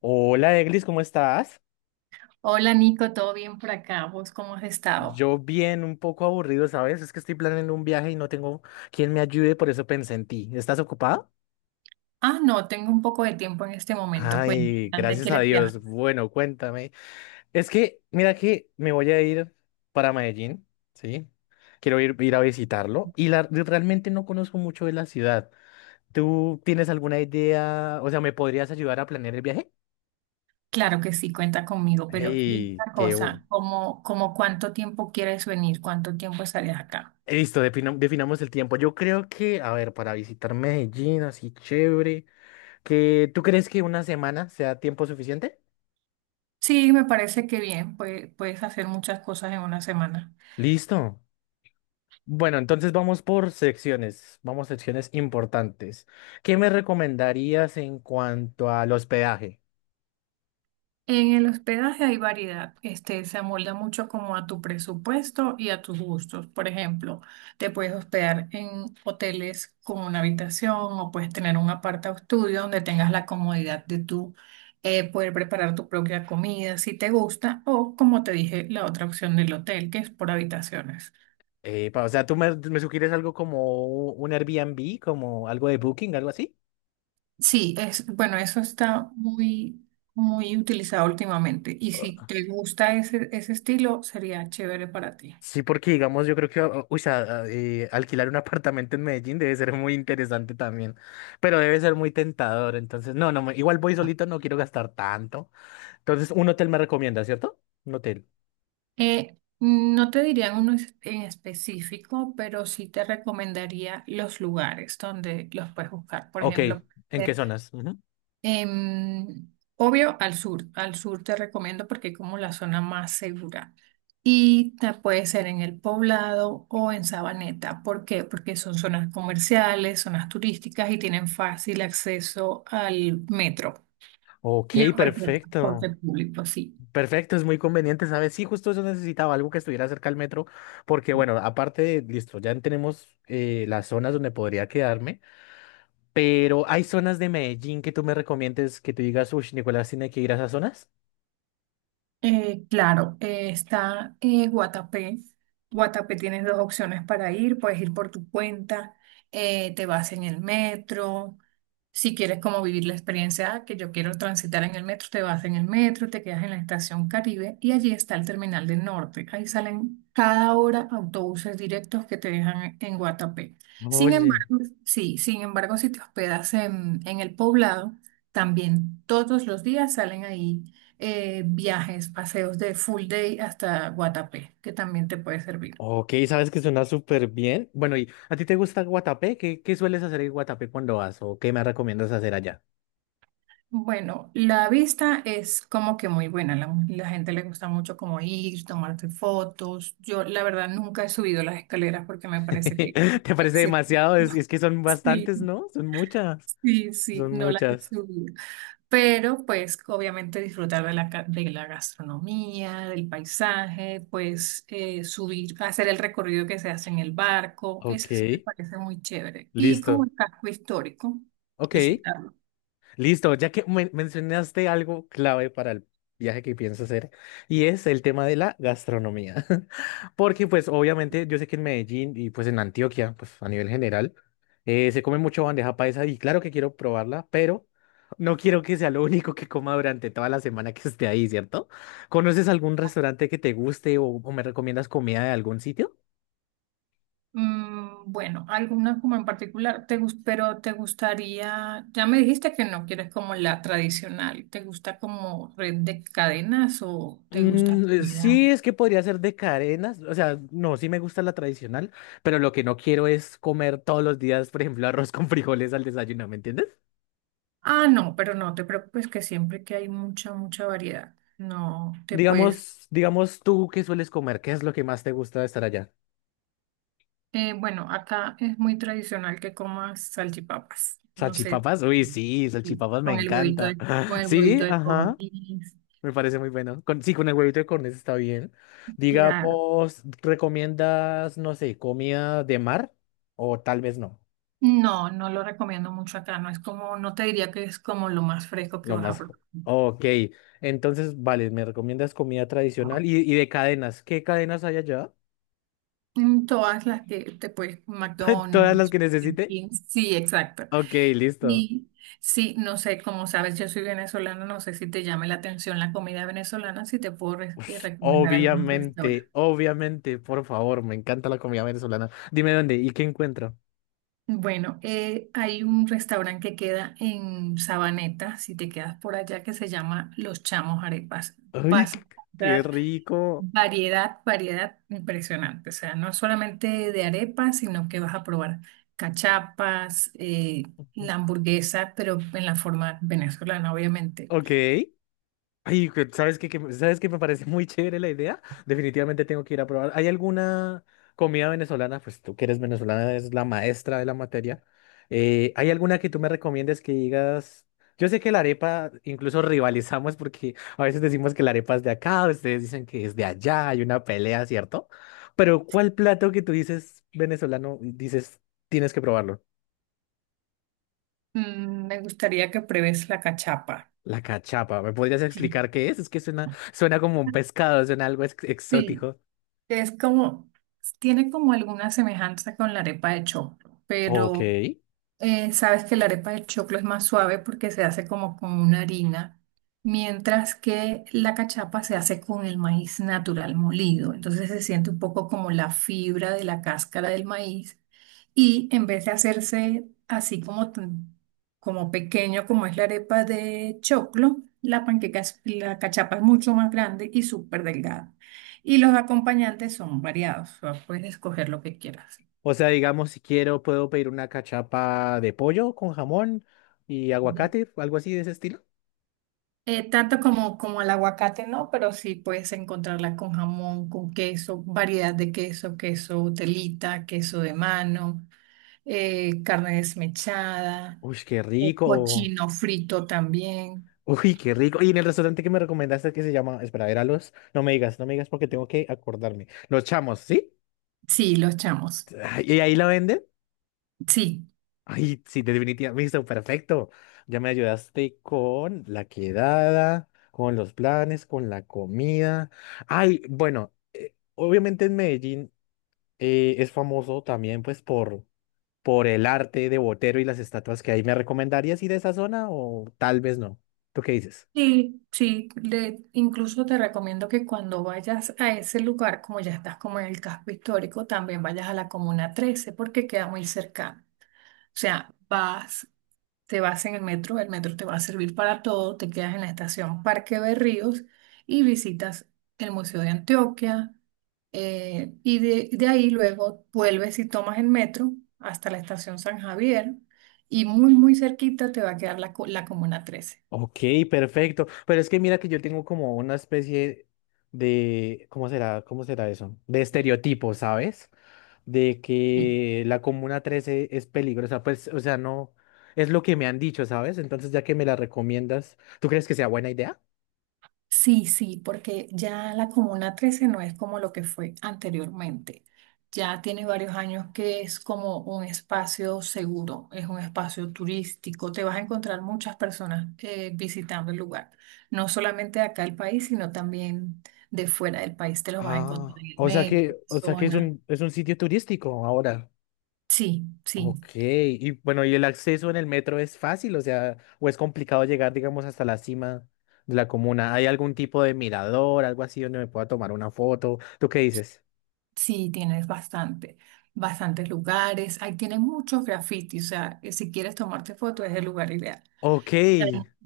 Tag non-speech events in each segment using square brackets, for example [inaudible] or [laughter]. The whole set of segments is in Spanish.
Hola, Eglis, ¿cómo estás? Hola Nico, ¿todo bien por acá? ¿Vos cómo has estado? Yo bien, un poco aburrido, ¿sabes? Es que estoy planeando un viaje y no tengo quien me ayude, por eso pensé en ti. ¿Estás ocupada? Ah, no, tengo un poco de tiempo en este momento. Cuéntame, Ay, ¿dónde gracias a quieres viajar? Dios. Bueno, cuéntame. Es que, mira que me voy a ir para Medellín, ¿sí? Quiero ir a visitarlo realmente no conozco mucho de la ciudad. ¿Tú tienes alguna idea? O sea, ¿me podrías ayudar a planear el viaje? Claro que sí, cuenta conmigo, pero dime ¡Hey! una cosa, ¿cómo cuánto tiempo quieres venir? ¿Cuánto tiempo estarías acá? Listo, definamos el tiempo. Yo creo que, a ver, para visitar Medellín, así chévere, que ¿tú crees que una semana sea tiempo suficiente? Sí, me parece que bien, pues, puedes hacer muchas cosas en una semana. Listo. Bueno, entonces vamos por secciones, vamos secciones importantes. ¿Qué me recomendarías en cuanto al hospedaje? En el hospedaje hay variedad, este se amolda mucho como a tu presupuesto y a tus gustos. Por ejemplo, te puedes hospedar en hoteles con una habitación o puedes tener un aparta estudio donde tengas la comodidad de tú poder preparar tu propia comida si te gusta o como te dije, la otra opción del hotel que es por habitaciones. O sea, ¿tú me sugieres algo como un Airbnb, como algo de Booking, algo así? Sí, es bueno, eso está muy utilizado últimamente y si te gusta ese estilo sería chévere para ti. Sí, porque digamos, yo creo que alquilar un [laughs] apartamento en Medellín debe ser muy interesante también, pero debe ser muy tentador. Entonces, no, no, igual voy solito, no quiero gastar tanto. Entonces, un hotel me recomienda, ¿cierto? Un hotel. No te diría uno en específico, pero sí te recomendaría los lugares donde los puedes buscar. Por Ok, ejemplo, ¿en qué ver, zonas? Ujú. em, obvio al sur. Al sur te recomiendo porque es como la zona más segura. Y puede ser en El Poblado o en Sabaneta. ¿Por qué? Porque son zonas comerciales, zonas turísticas y tienen fácil acceso al metro Ok, y a cualquier transporte perfecto. público, sí. Perfecto, es muy conveniente, ¿sabes? Sí, justo eso necesitaba, algo que estuviera cerca al metro, porque bueno, aparte, listo, ya tenemos las zonas donde podría quedarme. Pero hay zonas de Medellín que tú me recomiendes que tú digas, uy, Nicolás tiene que ir a esas zonas. Claro, está Guatapé. Guatapé tienes dos opciones para ir. Puedes ir por tu cuenta, te vas en el metro. Si quieres como vivir la experiencia que yo quiero transitar en el metro, te vas en el metro, te quedas en la estación Caribe y allí está el terminal del norte. Ahí salen cada hora autobuses directos que te dejan en Guatapé. Sin Oye, embargo, sí, sin embargo, si te hospedas en el poblado, también todos los días salen ahí viajes, paseos de full day hasta Guatapé, que también te puede servir. ok, sabes que suena súper bien. Bueno, ¿y a ti te gusta Guatapé? ¿Qué sueles hacer en Guatapé cuando vas? ¿O qué me recomiendas hacer allá? Bueno, la vista es como que muy buena, la gente le gusta mucho como ir, tomarte fotos. Yo la verdad nunca he subido las escaleras porque me [laughs] parece que... ¿Te parece [laughs] demasiado? Es que son Sí, bastantes, ¿no? Son muchas. sí, sí, sí, Son no las he muchas. subido. Pero pues obviamente disfrutar de la, de la gastronomía, del paisaje, pues subir, hacer el recorrido que se hace en el barco, eso Ok, sí me parece muy chévere. Y como listo. el casco histórico, Ok. visitarlo. Listo, ya que mencionaste algo clave para el viaje que pienso hacer, y es el tema de la gastronomía. [laughs] Porque pues obviamente yo sé que en Medellín y pues en Antioquia, pues a nivel general, se come mucho bandeja paisa y claro que quiero probarla, pero no quiero que sea lo único que coma durante toda la semana que esté ahí, ¿cierto? ¿Conoces algún restaurante que te guste o me recomiendas comida de algún sitio? Mm, bueno, alguna como en particular, te, pero te gustaría, ya me dijiste que no quieres como la tradicional, ¿te gusta como red de cadenas o te gusta comida? Sí, es que podría ser de cadenas, o sea, no, sí me gusta la tradicional, pero lo que no quiero es comer todos los días, por ejemplo, arroz con [laughs] frijoles al desayuno, ¿me entiendes? Ah, no, pero no te preocupes que siempre que hay mucha variedad, no te puedes... Digamos tú, ¿qué sueles comer? ¿Qué es lo que más te gusta de estar allá? Bueno, acá es muy tradicional que comas salchipapas, no sé, ¿Salchipapas? Uy, sí, sí, salchipapas me encanta. Con [laughs] el Sí, huevito de ajá, codorniz. me parece muy bueno. Con, sí, con el huevito de corneta está bien. Claro. Digamos, ¿recomiendas, no sé, comida de mar? O tal vez no. No, no lo recomiendo mucho acá, no es como, no te diría que es como lo más fresco que Lo vas a más. jo- probar. Ok, entonces, vale, me recomiendas comida tradicional y de cadenas. ¿Qué cadenas hay allá? En todas las que te puedes, [laughs] ¿Todas las McDonald's, que Burger necesite? King, sí, exacto. Ok, listo. Sí, sí, no sé, como sabes, yo soy venezolana, no sé si te llame la atención la comida venezolana, si te puedo Ush, recomendar algunos restaurantes. obviamente, obviamente, por favor, me encanta la comida venezolana. Dime dónde y qué encuentro. Bueno, hay un restaurante que queda en Sabaneta, si te quedas por allá, que se llama Los Chamos Arepas. ¡Ay, Vas a qué encontrar rico! Variedad impresionante, o sea, no solamente de arepas, sino que vas a probar cachapas, Ujú. la hamburguesa, pero en la forma venezolana, obviamente. Ok. Ay, ¿sabes qué me parece muy chévere la idea? Definitivamente tengo que ir a probar. ¿Hay alguna comida venezolana? Pues tú que eres venezolana, eres la maestra de la materia. ¿Hay alguna que tú me recomiendes que digas? Yo sé que la arepa, incluso rivalizamos porque a veces decimos que la arepa es de acá, ustedes dicen que es de allá, hay una pelea, ¿cierto? Pero ¿cuál plato que tú dices venezolano, dices, tienes que probarlo? Mm, me gustaría que pruebes la cachapa. La cachapa, ¿me podrías Sí. explicar qué es? Es que suena, suena como un pescado, suena algo Sí, exótico. es como, tiene como alguna semejanza con la arepa de choclo, Ok. pero sabes que la arepa de choclo es más suave porque se hace como con una harina, mientras que la cachapa se hace con el maíz natural molido. Entonces se siente un poco como la fibra de la cáscara del maíz y en vez de hacerse así como, como pequeño como es la arepa de choclo, la panqueca, la cachapa es mucho más grande y súper delgada. Y los acompañantes son variados, o sea, puedes escoger lo que quieras. O sea, digamos, si quiero, puedo pedir una cachapa de pollo con jamón y aguacate, algo así de ese estilo. Como el aguacate, no, pero sí puedes encontrarla con jamón, con queso, variedad de queso, queso telita, queso de mano, carne desmechada, Uy, qué rico. cochino frito también. Uy, qué rico. Y en el restaurante que me recomendaste que se llama, espera, era los, no me digas, no me digas porque tengo que acordarme. Los Chamos, ¿sí? Sí, los chamos. Ay, ¿y ahí la venden? Sí, Ay, sí, definitivamente, listo, perfecto. Ya me ayudaste con la quedada, con los planes, con la comida. Ay, bueno, obviamente en Medellín, es famoso también pues por el arte de Botero y las estatuas que hay. ¿Me recomendarías ir a esa zona o tal vez no? ¿Tú qué dices? sí, sí. Le, incluso te recomiendo que cuando vayas a ese lugar, como ya estás como en el casco histórico, también vayas a la Comuna 13 porque queda muy cercano. O sea, vas. Te vas en el metro te va a servir para todo, te quedas en la estación Parque de Ríos y visitas el Museo de Antioquia de ahí luego vuelves y tomas el metro hasta la estación San Javier y muy cerquita te va a quedar la, la Comuna trece. Ok, perfecto. Pero es que mira que yo tengo como una especie de, ¿cómo será? ¿Cómo será eso? De estereotipo, ¿sabes? De que la Comuna 13 es peligrosa. Pues, o sea, no, es lo que me han dicho, ¿sabes? Entonces, ya que me la recomiendas, ¿tú crees que sea buena idea? Sí, sí, porque ya la Comuna 13 no es como lo que fue anteriormente. Ya tiene varios años que es como un espacio seguro, es un espacio turístico. Te vas a encontrar muchas personas visitando el lugar, no solamente de acá del país, sino también de fuera del país. Te los vas a encontrar Ah, en el o sea metro, que, en la o sea que zona. Es un, sitio turístico ahora. Sí, sí, Ok, y bueno, ¿y el acceso en el metro es fácil? O sea, ¿o es complicado llegar, digamos, hasta la cima de la comuna? ¿Hay algún tipo de mirador, algo así donde me pueda tomar una foto? ¿Tú qué dices? sí, tienes bastantes lugares. Ahí tienen muchos grafitis, o sea, si quieres tomarte fotos es el lugar ideal. Ok,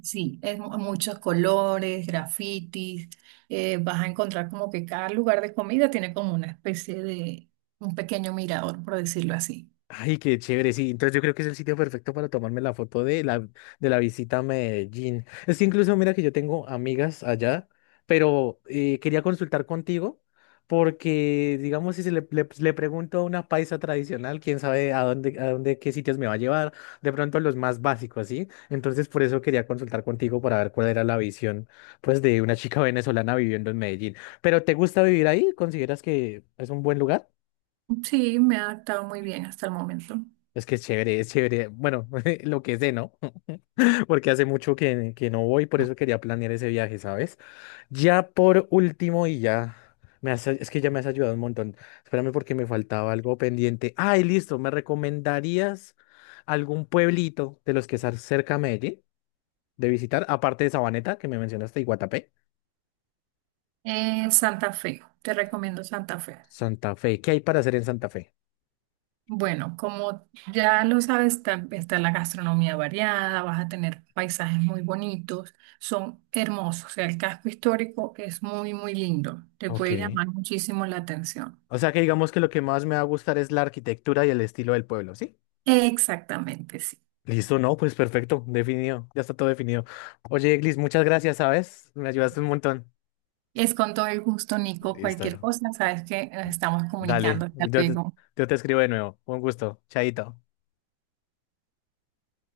Sí, es muchos colores, grafitis, vas a encontrar como que cada lugar de comida tiene como una especie de un pequeño mirador, por decirlo así. ay, qué chévere, sí. Entonces yo creo que es el sitio perfecto para tomarme la foto de la visita a Medellín. Es que incluso mira que yo tengo amigas allá, pero quería consultar contigo porque, digamos, si le pregunto a una paisa tradicional, quién sabe a dónde, qué sitios me va a llevar, de pronto los más básicos, ¿sí? Entonces por eso quería consultar contigo para ver cuál era la visión, pues, de una chica venezolana viviendo en Medellín. ¿Pero te gusta vivir ahí? ¿Consideras que es un buen lugar? Sí, me ha adaptado muy bien hasta el momento. Es que es chévere, es chévere. Bueno, [laughs] lo que sé, ¿no? [laughs] Porque hace mucho que no voy, por eso quería planear ese viaje, ¿sabes? Ya por último y ya. Es que ya me has ayudado un montón. Espérame porque me faltaba algo pendiente. Ay, listo. ¿Me recomendarías algún pueblito de los que están cerca a Medellín de visitar? Aparte de Sabaneta, que me mencionaste, y Guatapé. Santa Fe, te recomiendo Santa Fe. Santa Fe. ¿Qué hay para hacer en Santa Fe? Bueno, como ya lo sabes, está la gastronomía variada, vas a tener paisajes muy bonitos, son hermosos, o sea, el casco histórico es muy lindo, te Ok. puede llamar muchísimo la atención. O sea que digamos que lo que más me va a gustar es la arquitectura y el estilo del pueblo, ¿sí? Exactamente, sí. Listo, no, pues perfecto, definido, ya está todo definido. Oye, Eglis, muchas gracias, ¿sabes? Me ayudaste un montón. Es con todo el gusto, Nico. Cualquier Listo. cosa, sabes que estamos Dale, comunicando. Hasta luego. yo te escribo de nuevo. Un gusto. Chaito.